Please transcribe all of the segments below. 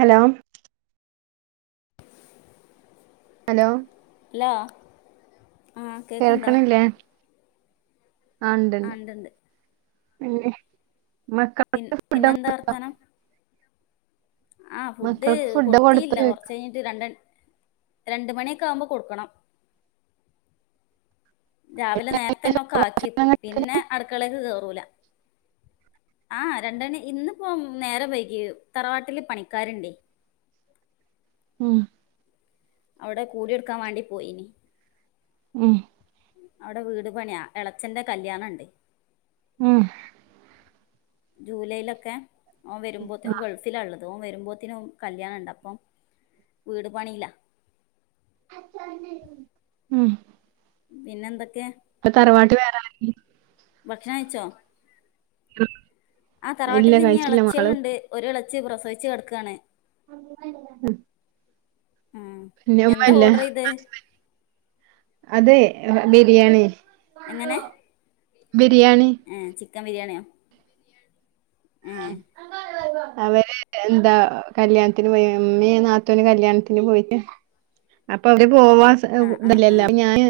Hello hello hello ആ ഹ് കേക്ക്ണ്ടോ ആഹ് ണ്ട് ആ ണ്ട് ഇണ്ട്ണ്ട് പിന്നെ പിന് മക്കൾക്ക് ഫുഡ് പിന്നെന്താ കൊടുത്തോ വർത്താനം ആഹ് ഫുഡ് മക്കൾക്ക് ഫുഡ് കൊടുത്തു കൊടുത്തീല്ല ചോദിക്കാ കുറച്ച് കഴിഞ്ഞ്ട്ട് രണ്ട് രണ്ട്മണിക്കെ ആകുമ്പോ കൊടുക്കണം. രാവിലെ നേരത്തെന്നെ ഒക്കെ ആക്കി ഏക്കും പിന്നെ അടുക്കളെക്ക് കേറൂല ആഹ് രണ്ട് ണി ഇന്ന് പ്പോ നേരം വൈകി തറവാട്ടില് പണിക്കാര്ണ്ടേ ഉം അവിടെ കൂടി കൊടുക്കാൻ വാണ്ടി പോയിനി ഉം അവിടെ വീട് പണിയാ എളച്ചന്റെ കല്യാ ണ്ണം ണ്ട് ഉം ജൂലൈയിലൊക്കെ ഓൻ വരുമ്പോത്തിന് ഓൻ ഗൾ ഫിലാള്ളത് ഒൻ വരുമ്പോത്തിനും കല്യാണ ണ്ട് അപ്പം വീട് പണിയിലാ. ഉം പിന്നെ എന്തൊക്കെ ഇപ്പ തറവാട്ട് വേറാരും ല്ലേ ഭക്ഷണം കഴിച്ചോ ആ ഇല്ല തറവാട്ടിൽ ഇഞ്ഞ് കഴിച്ചില്ല മക്കള് എളച്ചിയോള്ണ്ട് ഒര് എളച്ചി പ്രസവിച്ചു കെടക്കാണ് ഉം പിന്നെ എന്താ ഉമ്മല്ല ഓർഡർ ചെയ്തേ ഹസ്ബന്റ് അതെ ബിരിയാണി ബിരിയാണി ഏഹ് ചിക്കൻ ബിരിയാണിയോ ഏ ആഹ് അവര് എന്താ കല്യാൺത്തിന് പോയി. ഇമ്മീ നാത്തൂനും കല്യാൺത്തിന് പോയി. അപ്പ അവര് പോവാ സ് ആ ആ ഇത് ആ ല്ലല്ല, അപ്പ ഞാന്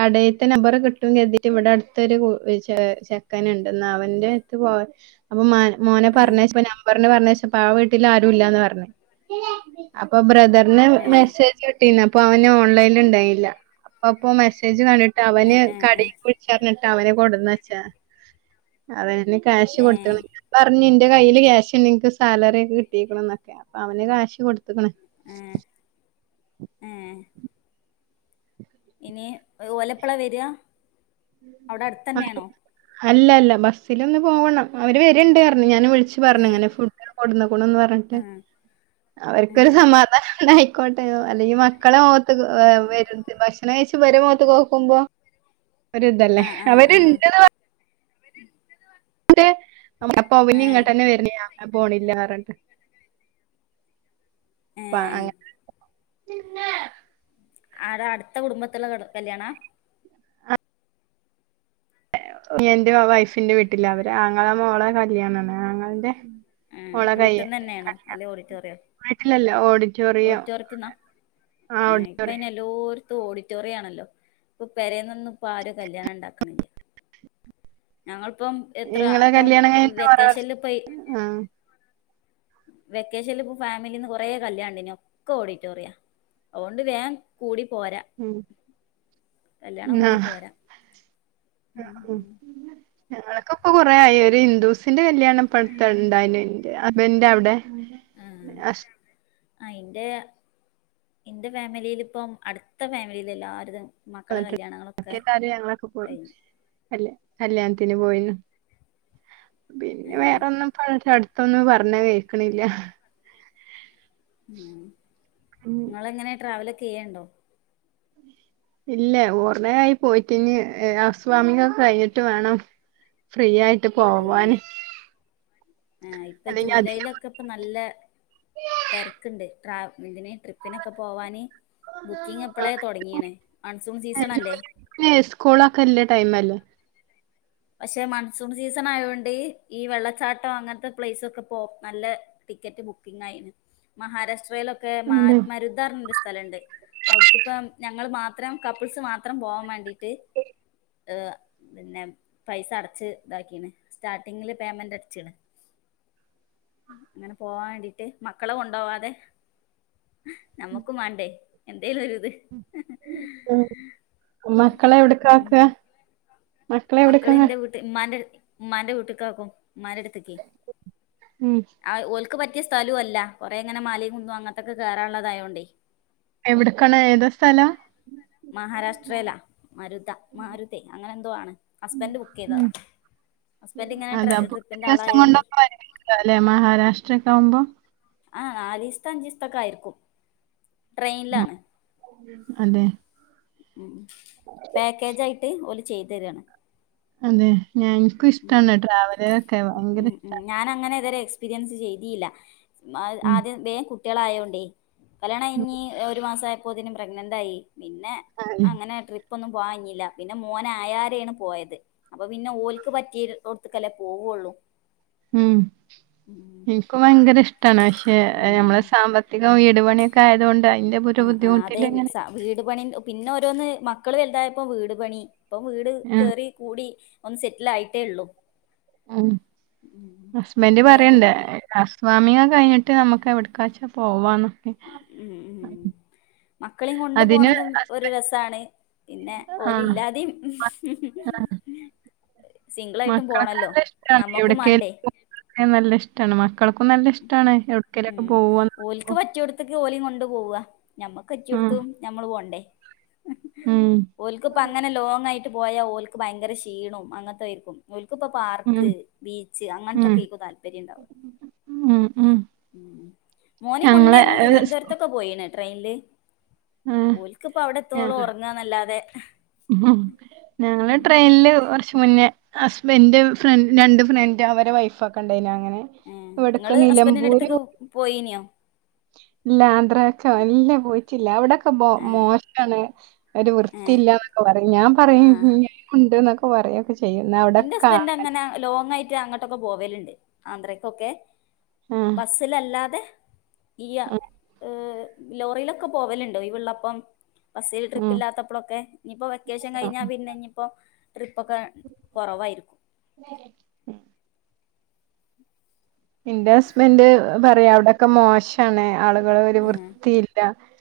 കടേത്തെ നമ്പർ കിട്ടും കരുതിട്ട് ഇവിടെ അടുത്തൊരു ചെ ചെക്കൻ ണ്ട് ന്നാ അവന്റെ അത്ത് പോവാ അപ്പം മാന് മോനെ ആ പർഞ്ഞയ്ച്ചപ്പം നമ്പർന് പർഞ്ഞയ്ച്ചപ്പാ വീട്ടിൽ ആരൂല്ലാന്ന് പർഞ്. അപ്പം ബ്രദ ർന് ഏ മെസ്സേജ് വിട്ടീന്ന് അപ്പൊ അവന് ഓൺലൈൻല് ണ്ടായില്ല. അപ്പോ മെസ്സേജ് ഏ കണ്ടിട്ടവന് ഏ ഏ കടീക്ക് വിൾ ച്ചാർഞ്ഞിട്ട് അവനെ കൊട്ന്നെച്ചാ. [unintelligible] ഞാന് കാശ് ഏ കൊടുത്ണ് ഞ് ഇന്റെ കയ്യിൽ ക്യാഷ്ണ്ട് ഇൻക്ക് സാലറി ഒക്കെ കിട്ടീക്കണ്ന്നൊക്കെ അപ്പൊ അവന് കാശ് കൊടുത്ക്ണ്. ഏഹ് ഇനി ഓലെപ്പളാ വരാ, അവ്ടെ അട്ത്തന്നേണോ? അല്ല ല്ല ബസ്സിലോന്ന് പോവണം. അവര് വര്ണ്ട് അർഞ്. ഞാൻ വിൾച് ച്ച് ഏ പർഞ് ഇങ്ങനെ ഫുഡ് കൊടുന്നുക്കുണുന്ന് പർഞ്ട്ട് ആ ഏ അവർക്കൊരു സമാധാനായ്ക്കോട്ടെന്നും അല്ലെങ്കി മക്കളെ ഓർത്ത് ഏഹ് വരും. ഭക്ഷ ണം കയ്ച്ച് ഇവരെ മോത്ത്ക്കോക്കുമ്പോ, ഒരിതല്ലേ ആ ആ അവര് ആ ണ്ട്ന്ന് പർ [unintelligible] അപ്പ ഏ അവനിങ്ങട്ടന്നെ വരാ ഞാൻ പോണില്ലാർഞ്ഞിട്ട്. ഏ പ്പ അങ്ങനെ ആടാ അട്ത്ത കുടുംബത്ത്ള്ള കല്യാണാ? അനിയന്റെ വൈഫിന്റെ വീട്ടിലാ. അവര് ആങ്ങള മോളെ കല്യാണാണ് ആങ്ങൾന്റെ ഏ മോളെ വീട്ടിൽ കയ്യാ നിന്ന് തന്നെയാണോ അല്ലെ കല്യാണം. ഓഡിറ്റോറിയോ വീട്ടിലല്ലാ ഓഡിറ്റോറിയം ഓഡിറ്റോറിയത്തിൽ നിന്നാ ആഹ് ഓടി ഏഹ് ഇപ്പ അയ്നെല്ലോര്ത്തും ഓഡിറ്റോറിയാണല്ലോ. ഇപ്പ പെരേന്നൊന്നു പ്പാരും കല്യാണം ഇണ്ടാക്ണില്ല. ഞങ്ങൾ പ്പം എത്ര ഇങ്ങളെ ഇപ്പം കല്യാണം കഴിഞ്ഞിട്ട് കൊറേ വർഷം വെക്കേഷൻല് പ്പ യീ ആഹ് വെക്കേഷൻല് ഇപ്പൊ ഫാമിലീന്ന് കൊറേ കല്യാണണ്ടേനി. ഒക്കെ ഓഡിറ്റോറിയാ. അഹോണ്ട് വേം കൂടി പോരാ. ഉം കല്യാണം നാ കൂടി പോരാ ആഹ് ഞങ്ങളൊക്ക ഇപ്പൊ കൊറേ ആയി. ഒരു ഹിന്ദൂസിന്റെ കല്യാണപ്പട്ത്ണ്ടായ്നി അബന്റെവ്ടെ ആഹ് ഹസ് ആഹ് ഇന്റെ, ഇന്റെ ഫാമിലീല് പ്പം അടുത്ത ഫാമിലീലെ എല്ലാര്തും മക്കളെ [unintelligible] കല്യാണങ്ങളൊക്കെ ബാക്കിയെല്ലാരും ഞങ്ങളൊക്കെ പോയി. കഴിഞ്ഞു കല്യാ കല്യാൺത്തിന് പോയീന്നു. പിന്നെ ഏഹ് വേറൊന്നും ഇപ്പ [unintelligible] അട്ത്തൊന്നും പർണെ കേക്ണില്ല. അങ്ങനെ. ഉം ഇങ്ങളെങ്ങനെ ട്രാവലൊക്കെ ചെയ്യേണ്ടോ? ഇല്ല. ഓർണെ ആയി പോയിട്ട് ഇഞ് ഔസ്വാമിങ്ങൊക്കെ കഴിഞ്ഞിട്ട് വേണം. ഫ്രീ ആയിട്ട് ആഹ് പോവാന്. അല്ലെങ്കി അതിനും ക്കെ പ്പ നല്ല തെരക്ക്ണ്ട് ട്രാ ഇതിന് ട്രിപ്പിനൊക്കെ പോവാന് ബുക്കിംഗ് ഇപ്പളേ തൊട്ങ്ങീണ്. മൺസൂൺ സീസണല്ലേ. ഏയ് സ്കൂളൊക്കല്ലേ ടൈമ ല്ലേ പക്ഷെ മൺസൂൺ സീസണായോണ്ട് ഈ വെള്ളച്ചാട്ടം അങ്ങൻത്തെ പ്ലേസൊക്കെ പ്പോ നല്ല ടിക്കറ്റ് ബുക്കിങായിന് മഹാരാഷ്ട്രയിലൊക്കെ മാ അതെ മരു ധാ ർഞൊരു ഒരു സ്ഥലണ്ട്. അവ്ട്ക്കിപ്പം ഞങ്ങൾ മാത്രം കപ്പിൾസ് മാത്രം പോവാൻ വേണ്ടി ട്ട് ഏഹ് പിന്നെ പൈസ അടച് ഇതാക്കീണ്. സ്റ്റാർട്ടിങ്ങില് പേയ്മെന്റ് അടച്ച്ണ്. ഇങ്ങനെ പോവാൻ വേണ്ടീട്ട് മക്കളെ കൊണ്ടോവാതെ നമ്മുക്കും വാണ്ടേ എന്തേലൊര് ദ്. ഉം മക്കളെ എവിട്ക്കാ ആക്ക? ഉം മക്കള് ഇന്റെ വീട്ട്, ഇമ്മാന്റെ ഉമ്മാന്റെ വീട്ട് ക്ക് ആക്കും. ഉമ്മാന്റെ അടുത്ക്കെ. ഉം ആഹ് ഓൽക്ക് പറ്റിയ സ്ഥലൂ അല്ല കൊറെ ങ്ങനെ മലിം കുന്നും അങ്ങൻത്തൊക്കെ കേറാള്ളതായോണ്ടെ. എവിട്ക്കാണ്? ഏതാ സ്ഥലം? മഹാരാഷ്ട്രയിലാ മരുത മാരുതെ അങ്ങനെ എന്തോ ആണ് ഹസ്ബൻഡ് ബുക്കെയ്തതാ ഉം. ഹസ്ബൻഡ് ഇങ്ങനെ ട്രി ട്രിപ്പിൻ്റെ ആളായോണ്ടേ [unintelligible] മഹാരാഷ്ട്രക്കെ ആകുമ്പം ആഹ് നാലീസ്ത്താ അഞ്ച് ദിവസ്ത്തക്കായിരിക്കും ഉം. ട്രെയിനിലാണ് അതെ. ഉം പാക്കേജ് ആയിട്ട് ഓല് ചെയ്ത് തരാണ് അതെ ഞാൻ എനിക്കും ഇഷ്ടമാണ് ട്രാവലറൊക്കെ ഭയങ്കര ഉം ഇഷ്ട ഉം ഞാൻ അങ്ങനെ ഇതുവരെ എക്സ്പീരിയൻസ് ചെയ്തിയില്ല ഉം. ആദ്യം വേഗം കുട്ടികളയോണ്ടേ കല്യാണം ഉം. കഴിഞ്ഞു ഒരു മാസം ആയപ്പോതിനും പ്രഗ്നന്റ് ആയി പിന്നെ അതെ. അങ്ങനെ ട്രി പ്പൊന്നും പോവാൻ കഴിഞ്ഞില്ല പിന്നെ മോനായരെയാണ് പോയത് അപ്പൊ പിന്നെ ഓൽക്ക് പറ്റിയോർത്ക്കല്ലേ പോവുള്ളൂ ഉം ഉം എനിക്കും ഭയങ്കര ഇഷ്ടാണ് പക്ഷെ ഉം നമ്മളെ സാമ്പത്തി കം വീട് പണിയൊക്കെ ആയത് കൊണ്ട് അതിന്റെ ഒരു ആ ആ അതെ വി- ബുദ്ധിമുട്ടിലിങ്ങനെ സ- വീട് പണിം പിന്നെ ഓരോന്ന് മക്കള് വലുതായപ്പോ വീട് പണി ഇപ്പം വീട് ഉം. കേറി കൂടി ഒന്ന് സെറ്റിൽ ആയിട്ടേ ഉള്ളൂ ഉം ഉം. ഹസ്ബൻഡ് പറയണ്ട നേ- ഹൗസ്‌ വാമിങ്ങൊക്കെ കഴിഞ്ഞിട്ട് നമുക്ക് എവിടെക്കാച്ചാ പോവാന്ന് ഉം ഉം മക്കളെയും കൊണ്ട് അതിന് പോണതും ഒരു ഹസ്ബൻഡ് രസാണ് പിന്നെ ഓലില്ലാതെയും ആ. സിംഗിളായിട്ടും മക്കളൊക്കെ പോണല്ലോ നല്ല ഇഷ്ടാണ്. നമ്മക്കും എവിടേക്കേലും വേണ്ടേ [unintelligible] നല്ല ഇഷ്ടാണ് മക്കൾക്കും നല്ല ഇഷ്ടാണ് എവിടെക്കേലൊക്കെ ഉം പോവാ ഓൽക്ക് പറ്റിയടുത്തൊക്കെ ഓലെ കൊണ്ട് പോവാ നമ്മക്ക് ഉം. പറ്റിയെടുത്തും നമ്മള് പോകണ്ടേ ഉം. ഓൽക്ക്പ്പ അങ്ങനെ ലോങ് ആയിട്ട് പോയാ ഓൽക്ക് ഭയങ്കര ക്ഷീണവും അങ്ങനത്തെ ആയിരിക്കും ഒലിക്കിപ്പോ ഉം. പാർക്ക് ബീച്ച് ഉം. അങ്ങനത്തൊക്കെയാരിക്കും താല്പര്യം ഉണ്ടാവു ഉം ഉം ഉം മോനേം കൊണ്ട് ഞങ്ങള് ഞങ്ങൾ ഏഹ് സ് തിരുവനന്തപുരത്തൊക്കെ പോയിന് ട്രെയിനില് ആഹ് ഓൽക്കിപ്പോ അവിടെ എത്തോളും ഞങ്ങള് ഉറങ്ങാന്നല്ലാതെ ഞങ്ങള് ട്രെയിനില് കുറച്ച് മുന്നേ ഹസ്ബൻഡും ഫ്ര രണ്ട് ഫ്രണ്ടും അവരെ വൈഫോക്കെയുണ്ടായിനു ഏഹ് നിങ്ങള് ഹസ്ബന്റിന്റാടുത്തൊക്കെ പോയിനിയോ ഇല്ല ആന്ധ്ര ഒക്കെ ഇല്ല പോയിട്ടില്ല അവിടൊക്കെ ബോ ആഹ് മോ ശാണ് ഒര് ഏഹ് വൃത്തിയില്ല എന്നൊക്കെ പറയും ഞാൻ പറയും ആഹ് ഞാനും ഉണ്ട് എന്നൊക്കെ പറയും ചെയ്യും ന എന്റെ ഹസ്ബൻഡ് അങ്ങനെ ലോങ് ആയിട്ട് അങ്ങോട്ടൊക്കെ പോവലുണ്ട് ആന്ധ്രക്കൊക്കെ ബസ് സിലല്ലാതെ ഈ ആഹ്. ഇഹ് ലോറിയിലൊക്കെ പോവലുണ്ട് ഒഴിവുള്ളൊപ്പം ബസ്സിൽ ട്രിപ്പ് ഉം ഇല്ലാത്തപ്പോഴൊക്കെ ഇനിയിപ്പോ വെക്കേഷൻ ആ. കഴിഞ്ഞാൽ പിന്നെ ഇനിയിപ്പോ ട്രിപ്പ് ഒക്കെ കുറവായിരി ഉമ് എന്റെ ഹസ്ബൻഡ് പറയും അവിടൊക്കെ മോശാണ് ആളുകൾ ഈഹ്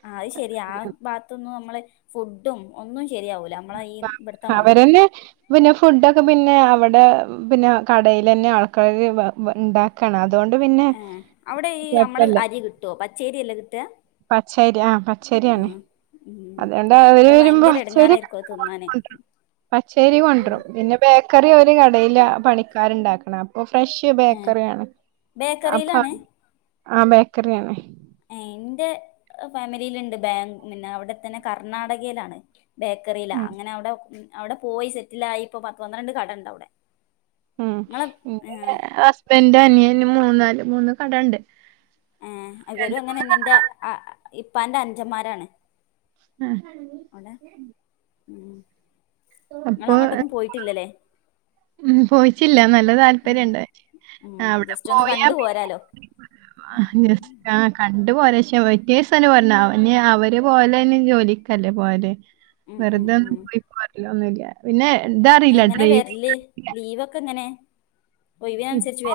അത് ശരിയാ ആ ഭാഗത്തൊന്നും നമ്മള് ഫുഡും ഒന്നും ശരിയാവൂല നമ്മള ഈ ഇവിടുത്തെ മാതിരി അവരന്നെ പിന്നെ ഫുഡൊക്കെ പിന്നെ അവിടെ പിന്നെ കടെല് തന്നെ ആൾക്കാർ ഉണ്ടാക്കി ക്കാണ് അതുകൊണ്ട് പിന്നെ ഈഹ് അവിടെ ഈ നമ്മളെ കുഴപ്പല്ല അരി കിട്ടുവോ പച്ചേരിയല്ലേ കിട്ടുക പച്ചേരി ആഹ് പച്ചേരിയാണ് ആഹ് ഉം അതുകൊണ്ട് അവര് അത് വരുമ്പോ ഭയങ്കര പച്ചരി എടങ്ങാറായിരിക്കും അത് തിന്നാന് പച്ചേരി ഉം കൊണ്ടെരും പിന്നെ ബേക്കറി അവര് കടെല് പണിക്കാരുണ്ടാക്കണം ഓഹ് ഫ്രഷ് ഏഹ് ബേക്കറിയാണ് അപ്പ ബേക്കറിയിലാണ് ആ ബേക്കറിയാണ് ആഹ് എന്റെ ഫാമിലിയിലൊണ്ട് ബാ പിന്നെ അവിടെത്തന്നെ കർണാടകയിലാണ് ബേക്കറിയിലാ ആ അങ്ങനെ അവിടെ അവിടെ പോയി സെറ്റിൽ ആയി ഇപ്പോ പത്ത് പന്ത്രണ്ട് കടയുണ്ട് അവിടെ ഉം ഇങ്ങളെ ഉം ന്റെ ഏഹ് ഹസ്ബന്റിന്റെ അനിയന് മുന്നാല് മൂന്ന് കടയുണ്ട് ഏ ഇവരും അങ്ങനെതന്നെ ന്റെ ഇപ്പാന്റെ അനുജന്മാരാണ് ആഹ് ഹലോ അവിടെ ഉമ് നിങ്ങൾ അപ്പൊ അങ്ങോട്ടൊന്നും പോയിട്ടില്ലല്ലേ ഉം പോയിറ്റ്ല്ല നല്ല ഉം താല്പര്യണ്ട് ഉം ആ അവിടെ ജസ്റ്റ് ഒന്ന് പോയാ കണ്ടു പിന്നെ പോരാലോ ആഗ്രഹ ആഹ് പക്ഷെ സ്ഥല വല്ല കണ്ട് പോരാംഅവര് പോലെയ്ന് ജോലിക്കല്ലേ പോകല് ഉം ഉം വെറുതെ ഒന്നും ഉം പോയി പോരൊലൊന്നുല്ല പിന്നെ ത അറീല ഡ്രൈവി ലീവൊക്കെങ്ങനെ ഇപ്പൊ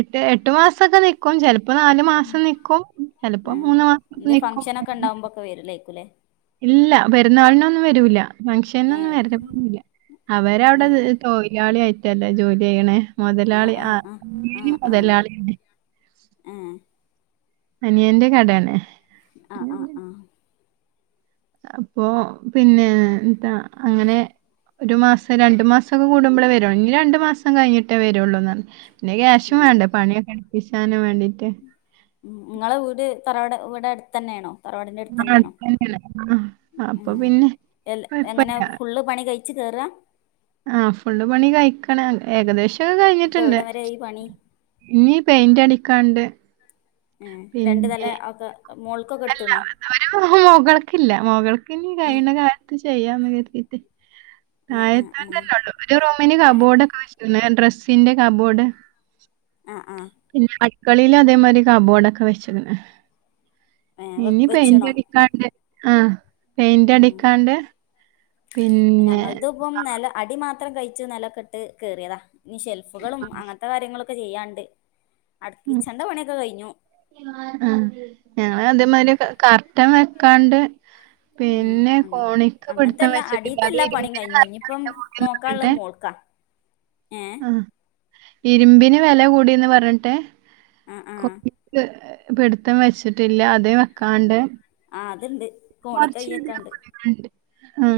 എട്ട് എട്ട് മാസൊക്കെ നിക്കും ചെലപ്പൊ നാലു മാസം നിക്കും ചെലപ്പൊ മൂന്ന് മാസം നിക്കും പ്പൊ വെരൂലെയ്ക്കുലേ ഇല്ല പെരുന്നാളിനൊന്നും വരൂല്ല ഫങ്ഷനൊന്നും ഏഹ് വര ല്ല അവരവിടെ ഏഹ് തൊഴിലാളി ആയിറ്റല്ലേ ജോലി ചെയ്യണെമൊതലാളി ആഹ് [unintelligible] ആഹ് ആഹ് മുതലാളിതന്നെ ഏഹ് അനിയന്റെ കടേണ് ആഹ് ആഹ് ആഹ്. അപ്പോ പിന്നെ ന്താ അങ്ങനെ ഒരു മാസം രണ്ട് മാസൊക്കെ കൂടുമ്പൊളേ വരൂ ഞ്ഞ് രണ്ട് മാസം കഴിഞ്ഞിട്ടേ വരുള്ളൂ പിന്നെ ക്യാഷും ഉം വേണ്ടേ പണിയൊക്കെ വീശാനും വേണ്ടിറ്റ് ഉം ങ്ങളെ വീട് തറവാട് ഇവടെ അട്ത്തെന്നേ യാണോ തറവാട്ന്റെ ആ, അട്ത്തെന്നേ യാണോ അടുത്ത് തന്നെയാണ് ആ, അപ്പൊ പിന്നെ എങ്ങനെ കുഴപ്പമില്ല ഫുള്ള് പണി കഴി- ച്ച് കേറ്ആ ആഹ് ഫുള്ള് പണി കഴിക്കണ് ഏകദേശൊക്കെ ഇപ്പൊ കഴിഞ്ഞിട്ടുണ്ട് എവിടം വരെ ആയി പണി ഇനി പെയിന്റടിക്കാണ്ട് ഏ രണ്ടു നെല ഒക്കെ മോൾ അല്ല ഇതു വരെ മൊകള്ക്കില്ല മൊകൾക്കിനി കൈയ്യണ കാ ചെയ്യാ ന്ന് കരുതിയിട്ട് ആഹ് ആഹ് ആഹ് താഴത്തെന്നൊള്ളു ഒരു റൂമിന് ഏഹ് കബോർടൊക്കെ വച്ച് പിന്നെ ഡ്രസ്സിന്റെ കാബോഡ് ആഹ് ആഹ് പിന്നെ അടുക്കളീല് അതേമാരി കബോഡൊക്കെ വെച്ച്ക്ണ് ഏഹ് ഇനി പെയ് വെച്ച്ണോ റ്റഡി ആഹ് ഉം പെയിന്റടിക്കാണ്ട് പിന്നെ പ്പം നില അടി മാത്രം കയ്ച്ച് നെലൊക്കട്ട് കേറിയതാ ഞ്ഞി ഷെൽഫുകളും അങ്ങനത്തെ കാര്യങ്ങളൊ ക്കെ ചെയ്യാനുണ്ട് ഉം ആഹ് ഞങ്ങളതേമാരിയൊക്കെ കർട്ടൻ വെക്കാണ്ട് ഉം പിന്നെ അങ്ങ കോണിക്ക് അങ്ങനത്തെ പിടിത്തം എല്ലാ വെച്ചിട്ടില്ല. അടിയത്തെ എല്ലാ പണിയും കഴിഞ്ഞു ഇനിയിപ്പം നോക്കാനുള്ളത് [unintelligible] മോൾക്കാ ഏ. ആ ഇരുമ്പിന് വെലകൂടീന്ന് പറഞ്ഞിട്ട് ആ ആ [inaudible] പിടിത്തം വെച്ചിട്ടില്ല അതേ വെക്കാണ്ട്. ആഹ് അത്ണ്ട് [unintelligible] ആഹ്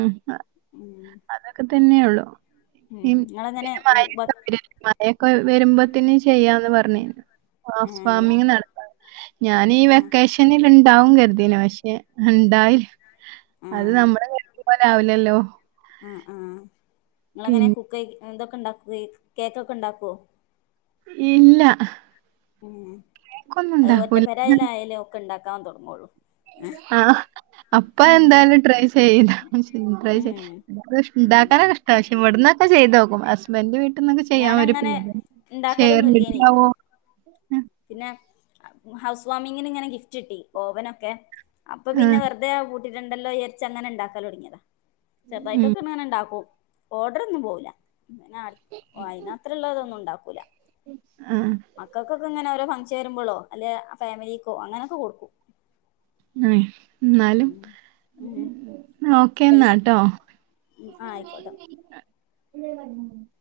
ഏ അതൊക്കെ തന്നെ ഒള്ളൂ പിന്നെ നിങ്ങളെങ്ങനെ ബ [unintelligible] മഴയൊക്കെ വരുമ്പത്ത്ന് ചെയ്യാന്ന് പർഞ്ഞ് രുന്നു ഏ ഹൗസ് വാമിങ് നട ത്താം ഞാനീ ആ ആ വെക്കേഷനില്ണ്ടാവും കര്തീനി പക്ഷെ ഇണ്ടായില്ല ആ അത് നമ്മള് കര്തിയ പോലാവൂലല്ലോ ആഹ് ആഹ് ങ്ങളെങ്ങനെ പിന്നെ കുക്ക് ഇതൊക്കെ ണ്ടാക്കോ കേക്കൊക്കെ ണ്ടാക്കോ ഇല്ല ഉം. കേക്കൊന്നും അത് ഉണ്ടാക്കൂല. ഒറ്റപെരെയെലായാലെ ഒക്കെ ഉണ്ടാക്കാൻ തുടങ്ങോളൂ. ആഹ്. അപ്പ എന്തായാലും ട്രൈ ചെയ്ത ട്രൈ ചെയ ഉം ണ്ടാക്കാനൊക്കെഷ്ട്ടാ. പക്ഷെ വെട്ന്നൊക്കെ ചെയ്തോക്കും. ഹസ്ബൻഡ്ന്റെ വീട്ട്ന്നൊക്കെ ചെയ്യാൻ ഒര പേ ഞാനങ്ങനെ ഇണ്ടാക്കലൊന്നും ശേർട്ട ഇല്ലേനി ആവോ- പിന്നെ ഹൗസ് വാമിങ്ങിന് ഇങ്ങനെ ഗിഫ്റ്റ് കിട്ടി ഓവനൊക്കെ- അപ്പൊ പിന്നെ ആഹ് വെറുതെ വീട്ടിലുണ്ടല്ലോ വിചാരിച്ച് അങ്ങനെ ഉണ്ടാക്കാല് തൊടങ്ങിയതാ- ഉം ചെറുതായിട്ടൊക്കെ ഇങ്ങനെ ഉണ്ടാക്കും ഓർഡർ ഒന്നും പോയില്ല ഇങ്ങനെ അ ഓഹ് അയിന് മാത്ര ഉള്ളതൊന്നും ഉണ്ടാക്കൂല. ആഹ്. മക്കൾക്കൊക്കെ ഇങ്ങനെഓരോ ഫംഗങ്ൻ വരുമ്പോഴോ അല്ലെ ആ ഫാമിലിക്കോ അങ്ങനൊക്കെ കൊടുക്കും. അഹ് എന്നാലും ഉം ഓക്കേ പൈസ എന്നാട്ടോ- ഉം ആഹ് ആയിക്കോട്ടെ [inaudible]